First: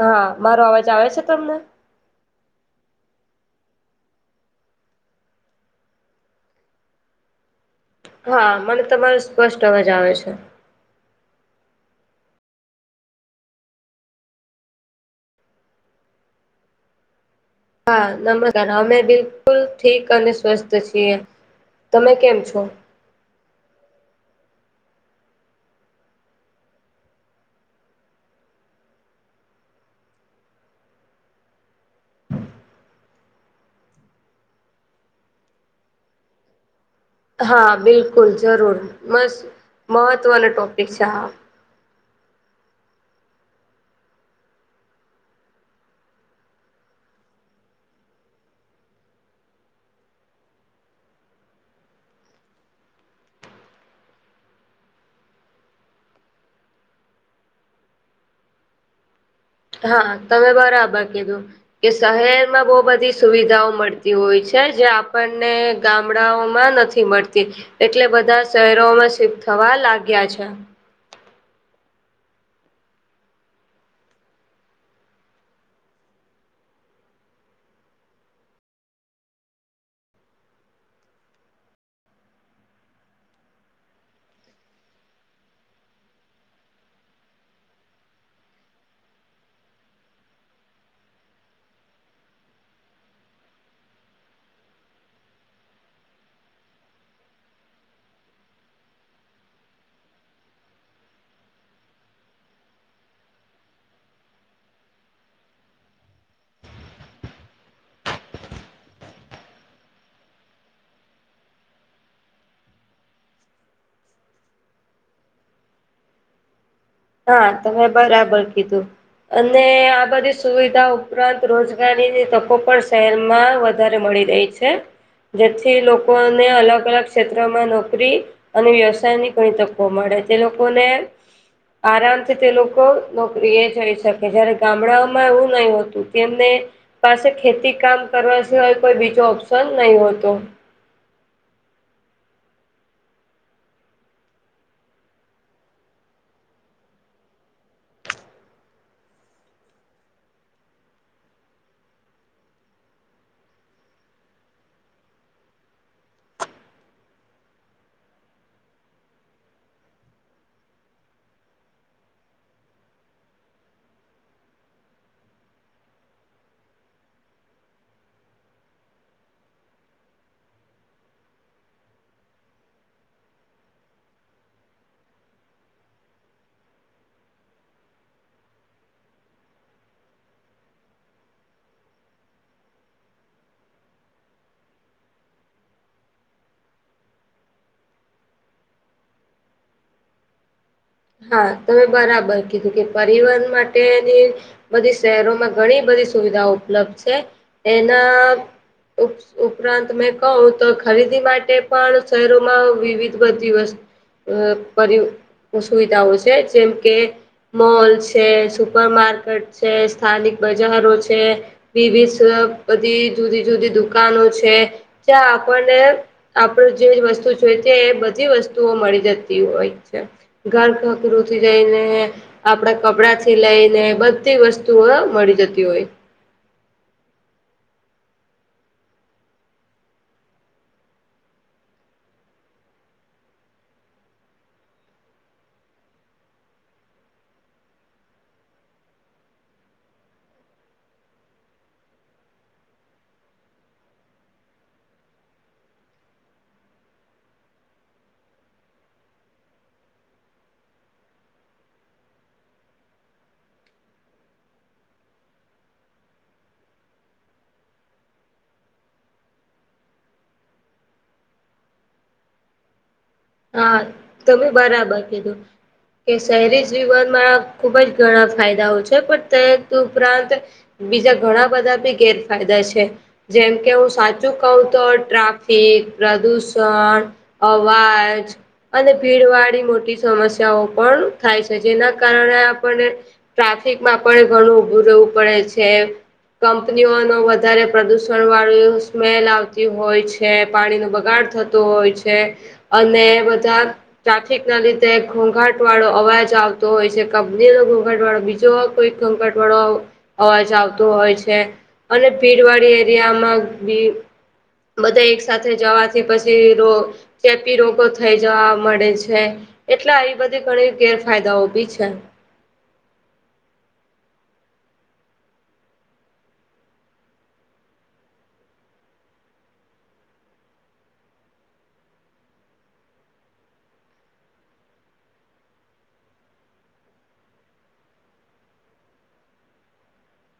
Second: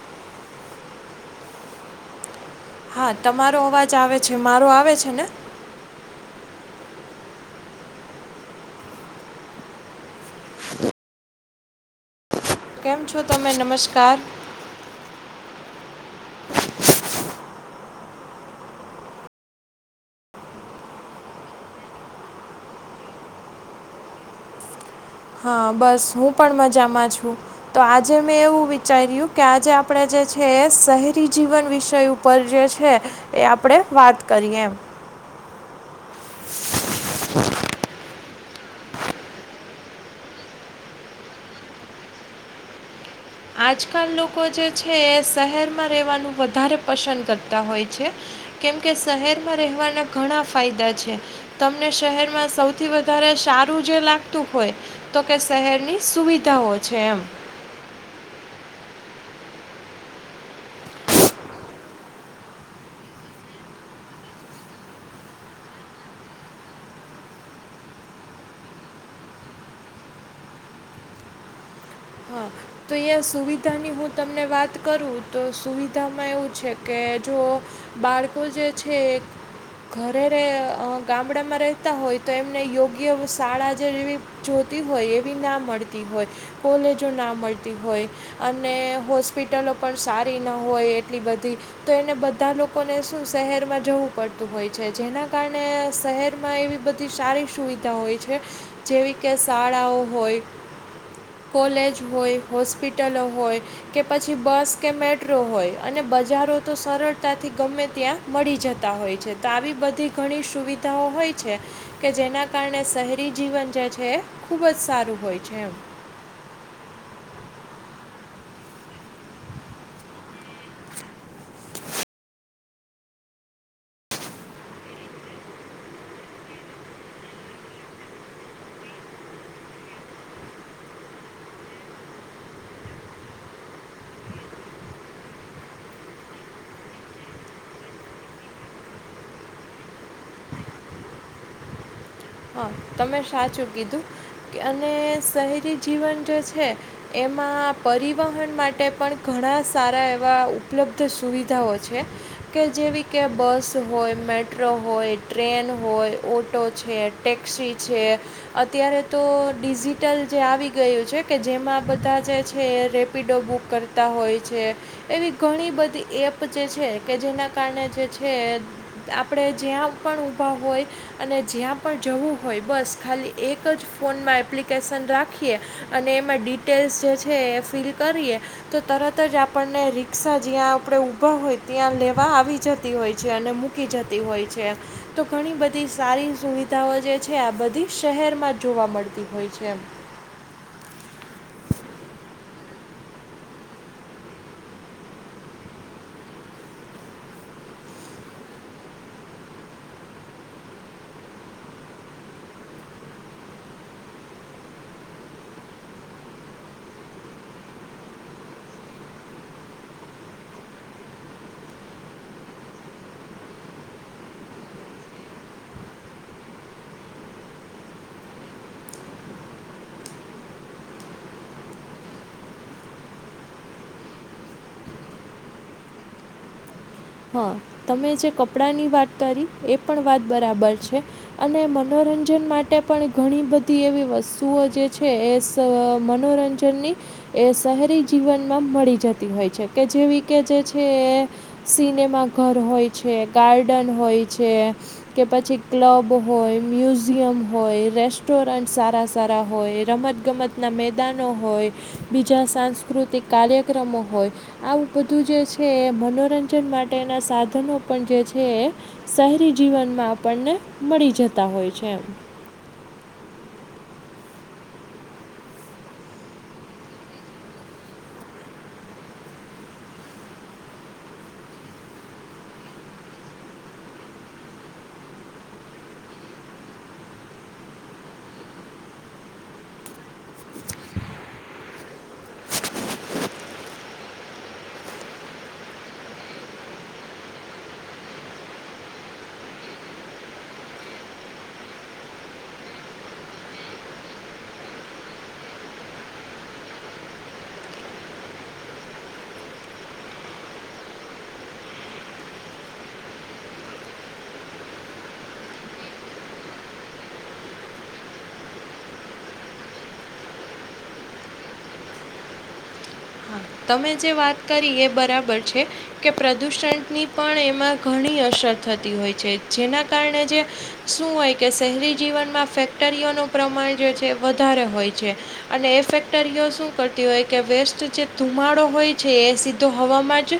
હા મારો અવાજ આવે છે, તમને? હા તમારો અવાજ આવે છે, મારો આવે છે, ને? હા મને તમારો સ્પષ્ટ અવાજ આવે છે. કેમ છો તમે? નમસ્કાર હા નમસ્કાર અમે બિલકુલ ઠીક અને સ્વસથ છીએ તમે કેમ છો? હા બસ હું પણ મજામાં છું તો આજે મેં એવું વિચાર્યું કે આજે આપે જે છે, એ શહેરી જીવન વિષય ઉ ઉપર જે છે, એ આપણે વાત કરીએ એમ હા બિલકુલ જરૂર મસ મહત્ત્વનો ટૉપિક છે, હા આજકાલ લોકો જે છે, એ શહેરમાં રહેવાનું વધારે પસંદ કરતા હોય છે. કેમ કે શહેરમાં રહેવાના ઘણા ફાયદા છે. તમને શહેરમાં સૌથી વધારે સારું જે લાગતું હોય તો કે શહેરની સુવિધાઓ છે, એમ હા તમે બરાબર કીધું કે શહેરમાં બો બધી સુવિધાઓ મળતી હોય છે, જે આપણને ગામડાઓમાં ન મળતી એટલે બધા શહેરોમાં શિફ્ટ થવા લાગ્યા છે. હ. તો અહીંયા સુવિધાની હું તમને વાત કરું તો સુવિધામાં એવું છે, કે જો બાળકો જે છે. ઘરે રે અ ગામડામાં રહેતા હોય તો એમને યોગ્ય શાળા જેવી જોતી હોય એવી ના મળતી હોય કોલેજો ના મળતી હોય અને હોસ્પિટલો પણ સારી ન હોય એટલી બધી તો એને બધા લોકોને શું શહેરમાં જવું પડતું હોય છે, જેના કારણે શહેરમાં એવી બ સારી સુવિધા હોય છે, જેવી કે શાળાઓ હોય કોલેજ હોય હોસ્પિટલો હોય કે પછી બસ કે મેટ્રો હોય અને બજારો તો સરળતાથી ગમે ત્યાં મળી જતા હોય છે, તો આવી બધી ઘણી સુવિધાઓ હોય છે. કે જેના કારણે શહેરી જીવન જે છે, ખુબ જ સારું હોય છે, એમ હા તમે બરાબર કીધું અને આ બધી સુવિધા ઉપરાંત રોજગારીની તકો પણ શહેરમાં વધારે મળી રહી છે, જેથી લોકોને અલગ અલગ ક્ષેત્રમાં નોકરી અને વ્યવસાયની કોઈ તકો મળે તે લોકોને આરામથી તે લોકો નોકરી એ જઈ શકે જયારે ગામડાઓમાં એવું નહી હોતું તેમને પાસે ખેતી કામ કરવા સિવાય કોઈ બીજો ઓપ્શન નહી હોતો હ તમે સાચું કીધું કે અને શહેરી જીવન જે છે. એમાં પરિવહન માટે પણ ઘણા સારા એવા ઉપલબ્ધ સુવિધાઓ છે. કે જેવી કે બસ હોય, મેટ્રો હોય, ટ્રેન હોય, ઓટો છે. ટેક્સી છે. અત્યારે તો ડિજિટલ જે આવી ગયું છે, કે જેમાં બધા જે છે, રે પીડો બુક કરતા હોય છે. એવી ઘણી બધી એપ જે છે કે જેના કારણે જે છે આપણે જ્યાં પણ ઊભા હોય અને જ્યાં પણ જવું બસ ખાલી એક જ ફોનમાં એપ્લિકેશન રાખીએ અને એમાં ડિટેલ્સ જે છે એ ફિલ કરીએ તો તરત જ આપણને રીક્ષા જ્યાં આપણે ઊભા હોય ત્યાં લેવા આવી જતી હોય છે અને મુ કી જતી હોય છે તો ઘણી બધી સારી સુવિ ધાઓ જે છે આ બધી શહેરમાં જોવા મળતી હોય છે એમ હાં તમે બરાબર કીધું કે પરિવહન માટેની બધી શહેરોમાં ઘણી બધી સુવિધાઓ ઉપલબ્ધ છે એના ઉ ઉપરાંત મેં કઉં તો ખરીદી માટે પણ શહેરોમાં વિવિધ બધી વસ્ત અ પરિ સુવિધાઓ છે જેમ કે મોલ છે, સુપર માર્કેટ છે, સ્થાનિક બજારો છે વિવિધ શોપ બધી જુદી જુદી દુકાનો છે જ્યાં આપણને આપણે જે વસ્તુઓ જોઈતી તે એ બધી વસ્તુઓ મળી જતી હોય છે. ઘાર [unintelligible] જયને આપણા કપડાથી લઈને બધી વસ્તુઓ મળી જતી હોય. હ તમે જે કપડાંની વાત કરી એ પણ વાત બરાબર છે. અને મનોરંજન માટે પણ ઘણી બધી એવી વસ્તુઓ જે છે, એ સ મનોરંજ [unintelligible] શહેરી જીવનમાં મળી જતી હોય છે. કે જેવી કે જે છે. સિનેમા ઘર હોય છે, ગાર્ડન હોય છે. કે પછી ક્લબ હોય, મ્યુઝિયમ હોય, રેસ્ટોરન્ટ સારા સારા હોય, રમત- ગમતના મેદાનો હોય બીજા સાંસ્કૃતિક કાર્યક્રમો હોય આવું બધું જે છે, મનોરંજન માટેના સાધનો પણ જે છે. શહેરી જીવનમાં આપણને મળી જતા હોય છે, એમ હા તમે બરાબર કીધું કે શહેરી જીવનમાં ખુબ જ ઘણા ફાયદાઓ છે, પણ તે ઉપરાંત બીજા ઘણા બધા બી ગેરફાયદા છે. જેમકે હું સાચું કવ તો, ટ્રાફિક, પ્રદુષણ, અવાજ અને ભીડ વાળી મોટી સમસ્યાઓ પણ થાય છે, જેના કારણે આપણને ટ્રાફિકમાં પણ ઘણું ઉભું રહેવું પડે છે. કંપનીઓનો વધારે પ્રદુષણ વાળું એહો સ્મેલ આવતી હોય છે. કે પાણીનો બગાડ થતો હોય છે, અને બધા ટ્રાફિકના લીધે ઘોઘાટ વાળો અવાજ આવતો હોય છે, કંપનીનો ઘોંઘાટ વાળો બીજો કોઈ ઘોંઘાટ વાળો અવાજ આવતો હોય છે. અને ભીડવાડી એરિયામાં બી બધા એક સાથે જવાથી પછી રો ચેપી રોગો થઈ જવા મળે છે, એટલા એ બધી ઘણી ગેરફાયદાઓ બી છે. હા તમે જે વાત કરી એ બરાબર છે. કે પ્રદૂષણની પણ એમાં ઘણી અસર થતી હોય છે, જેના કારણે જે શું હોય કે, શહેરી જીવનમાં ફેક્ટરીઓનું પ્રમાણ જે છે, વધારે હોય છે. અને એ ફેક્ટરીઓ શું કરતી હોય કે વેસ્ટ જે ધુમાડો હોય છે, એ સીધો હવામાં જ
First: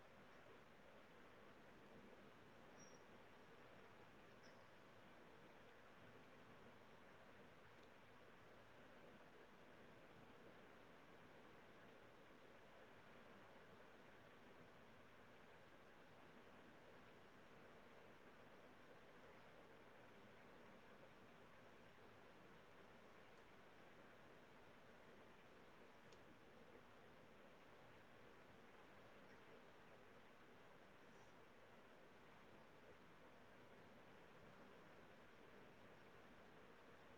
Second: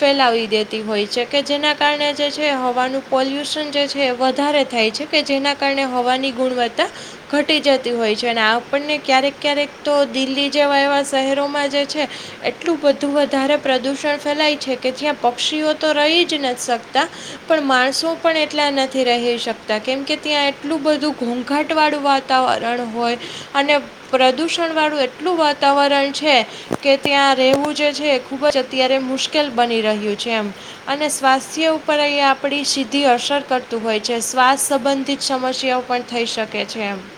ફેલાવી દેતી હોય છે, કે જેના કારણે જે છે, હવાનું પોલ્યુશન જે છે, એ વધારે થાય છે. કે જેના કારણે હવાની ગુણવત્તા ધટી જતી હોય છે, અને આપણને ક્યારેક ક્યારેક તો દિલ્હી જેવા એવા શહેરોમાં જે છે. એટલું બધું વધારે પ્રદૂષણ ફેલાય છે, કે, જ્યાં પક્ષીઓ તો રહી જ નથી શકતા. પણ માણસો પણ એટલા નથી રહી શકતા કેમ કે ત્યાં એટલું બધું ઘોઘાટ વાળું વા તાવરણ હોય અને પ્રદૂષણવાળું એટલું વાતાવરણ છે. કે ત્યાં રહેવું જે છે, એ ખૂબ જ અત્યારે મુશ્કેલ બની રહ્યું છે, એમ અને સ્વાસ્થ્ય ઉપર અંયા આપણી સીધી અસર કરતું હોય છે, શ્વાસ સંબંધિત સમસ્યાઓ પણ થઈ શકે છે, એમ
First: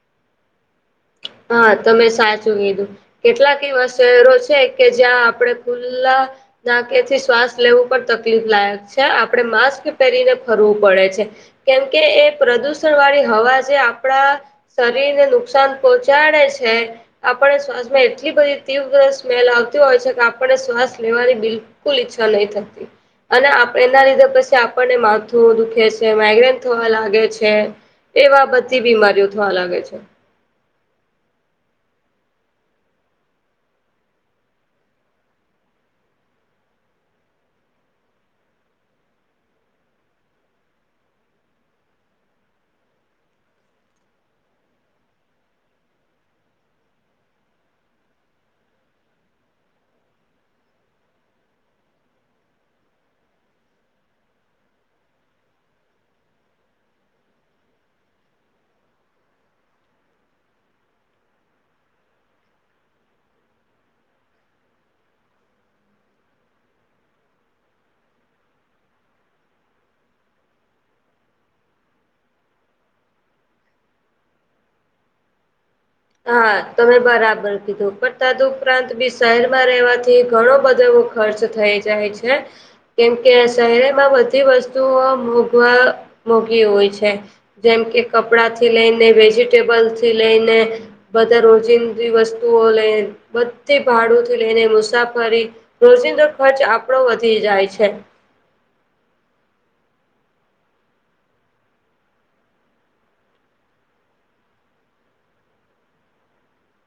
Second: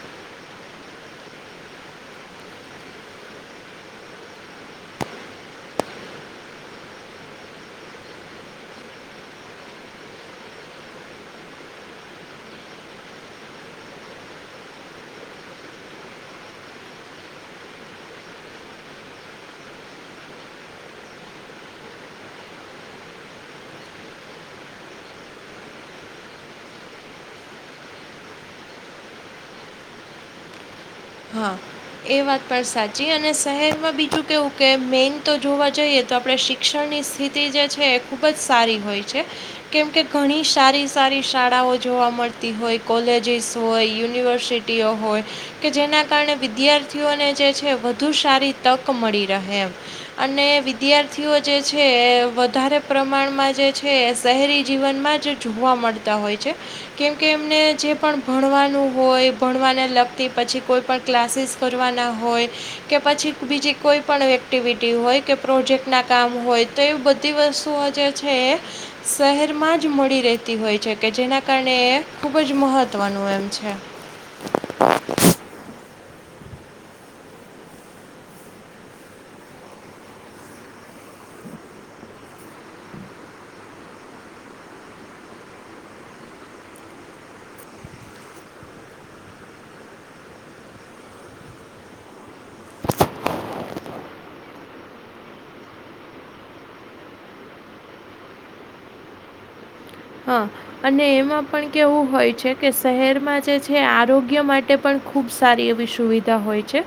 હા તમે સાચું કીધું કેટલાક એવા શહેરો છે, કે જ્યાં આપડે પુલા નાકેથી શ્વાસ લેવું પણ તકલીફ લાયક છે આપણે માસ્ક પેરીને ફરવું પડે છે કેમકે એ પ્રદુષણ વાળી હવા જે આપણા શરીરને નુકસાન પહોંચાડે છે આપણે શ્વાસમાં એટલી બધી તીવ્ર સ્મેલ આવતી હોય છે કે આપણને શ્વાસ લેવાની બિલ કુલ ઈચ્છા નઈ થતી અને આપડે એના લીધે પછી આપણને માથું દુઃખે છે માઇગ્રેન થવા લાગે છે એવા બધી બીમારીઓ થવા લાગે છે હા એ વાત પણ સાચી અને શહેરમાં બીજું કેવું કે મેઈન તો જોવા જઈએ તો આપડે શિ ક્ષણની સ્થિતિ જે છે એ ખૂબ જ સારી હોય છે કેમકે ઘણી સારી સારી શાળાઓ જોવા મળતી હોય કોલેજીસ હોય યુનિવર્સિ ટીઓ હોય કે જેના કારણે વિદ્યાર્થીઓને જે છે વધુ સારી તક મળી રહે એમ અને વિદ્યાર્થીઓ જે છે વધારે પ્રમાણમાં જે છે શહેરી જીવનમાં જ જોવા મળતા હોય છે કેમકે એમને જે પણ ભણવાનું હોય ભણવાને લગતી પછી કોઈ પણ ક્લાસીસ કરવાના હોય કે પછી બીજી કોઈ પણ એક્ટિવિટી હોય કે પ્રોજેક્ટ ના કામ હોય તો એ બધી વસ્તુઓ જે છે એ શહેરમાં જ મળી રહેતી હોય છે કે જેના કારણે એ ખુબ જ મહત્વનું એમ છે હા તમે બરાબર કીધું પણ તદઉપરાંત બી શહેરમાં રહેવાથી ઘણો બધો એવો ખર્ચ થઈ જાય છે કેમકે શહેરમાં બધી વસ્તુઓ મોઘવા મોઘી હોય છે જેમ કે કપડા થી લેઈને વેજીિટેબલ થી લેઈને બધા રોજિંદી વસ્તુઓ લેઈ બધે ભાડુંથી લેઈને મુસાફરી રોજિંદો ખર્ચ આપડો વધી જાય છે હા અને એમાં પણ કેવું હોય છે કે શહેરમાં જે છે આરોગ્ય માટે પણ ખૂબ સારી એવી શુવિધા હોય છે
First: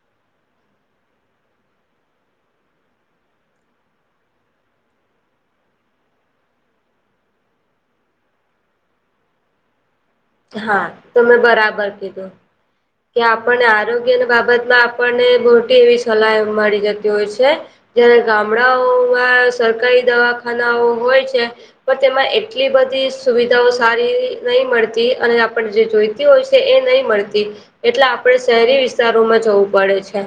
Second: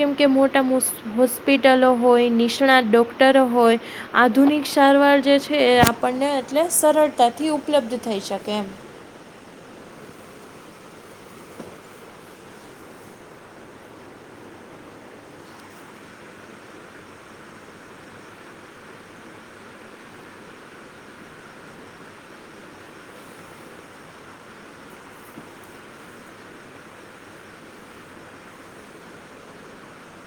કેમકે મોટા મોસ હોસ્પિટલો હોય નિષ્ણાત ડોક્ટર હોય આધુનિક સારવાર જે છે એ આપણને એટલે સરળતાથી ઉપલબ્ધ થઈ શકે એમ હા તમે બરાબર કીધુ કે આપણને આરોગ્યની બાબતમાં આપણને મોટી એવી સલાહ મળી જતી હોય છે. જયારે ગામડાઓમાં સરકારી દવાખાનાઓ હોય છે. પણ તેમાં એટલી બધી સુવિધાઓ સારી નહી મળ તી અને આપણે જે જોઈતી હોય છે, એ નહી મળતી એટલે આપડે શહેરી વિસ્તારોમાં જવું પડે છે.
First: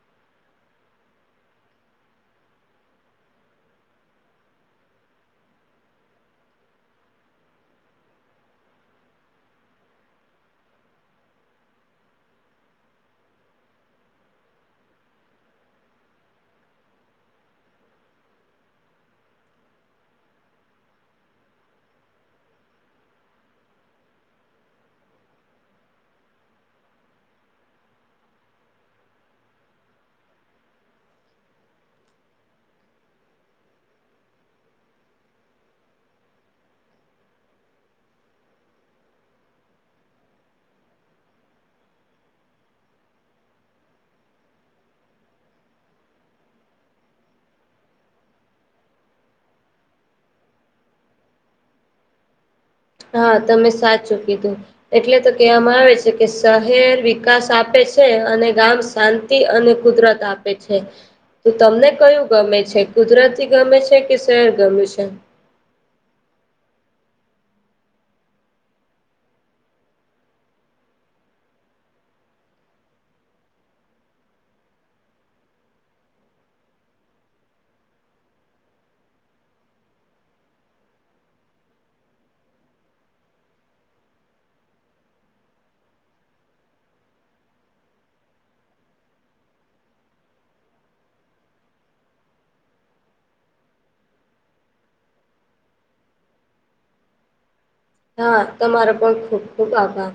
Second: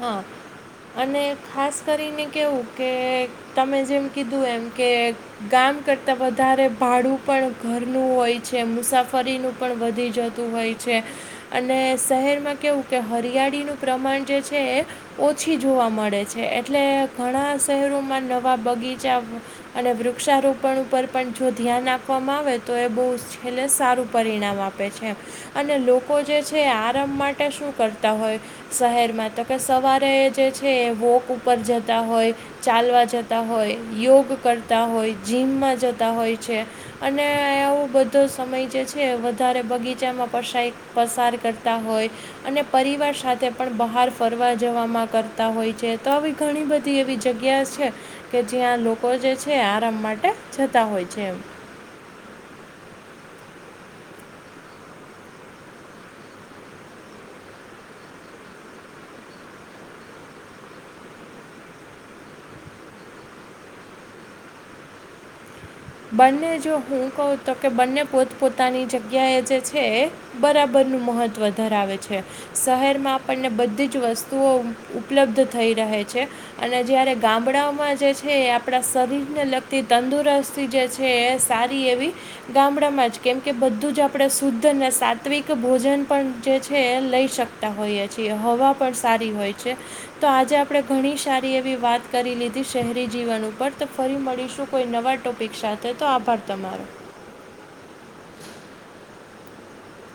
હા અને ખાસ કરીને કેવું કે તમે જેમ કીધું એમ કે ગામ કરતા વધારે ભાડું પણ ઘરનું હોય છે, મુસાફરીનું પણ વધી જતું હોય છે, અને શહેરમાં કેવું કે હરિયાળીનું પ્રમાણ જે [unintelligible] ઓછી જોવા મળે છે, એટલે ઘણા શહેરોમાં નવા બગીચા અને વૃક્ષારોપણ ઉપર પણ જો ધ્યાન આપવામાં આવે તો એ બો છેલ્લે સારું પરિણામ આ પે છે, અને લોકો જે છે, આરામ માટે શું કરતા હોય શહેરમાં તો કે સવારે જે છે, એ વોક ઉપર જતા હોય ચાલવા જતા હોય યોગ કરતા હોય જીમમાં જતા હોય છે. અને આવો બધો સમય જે છે, વધારે બગીચામાં પસાય પસાર કરતા હોય અને પરિવાર સાથે પણ બહાર ફરવા જવામાં કરતાં હોય છે, તો આવી ઘણી બધી એવી જગ્યા છે. કે જ્યાં લોકો જે છે, આરામ માટે જતા હોય છે. એમ હા તમે સાચું કીધું એટલે તો કહેવામાં આવે છે, કે શહેર વિકાસ આપે છે, અને ગામ શા તિ અને કુદરત આપે છે. તો તમને કયું ગમે છે, કુદરતી ગમે છે, કે શહેર ગમે છે. બંને જો હું કહું તો કે બંને પોતપોતાની જગ્યાએ જે છે, એ બરાબરનું મહત્ત્વ ધરાવે છે. શહેરમાં આપણને બધી જ વસ્તુઓ ઉપલબ્ધ થઈ રહે છે. અને જયારે ગામડાઓમાં જે છે, આપણા શરીર ને લગતી તંદુરસ્ત તી જે છે, એ સારી એવી ગામડામાં જ કેમ કે બધું જ આપણે શુદ્ધ અને સાત્વિક ભોજન પણ જે છે, લઈ શક તા હોય જ છે, હવા પણ સારી હોય છે. તો આજે આપણે ઘણી સારી એવી વાત કરી લીધી શહેરી જીવન ઉપર તો ફરી મળીશું કોઈ નવા ટોપિક સાથે તો આભાર તમારો હા તમારો પણ ખુબ ખૂબ આભાર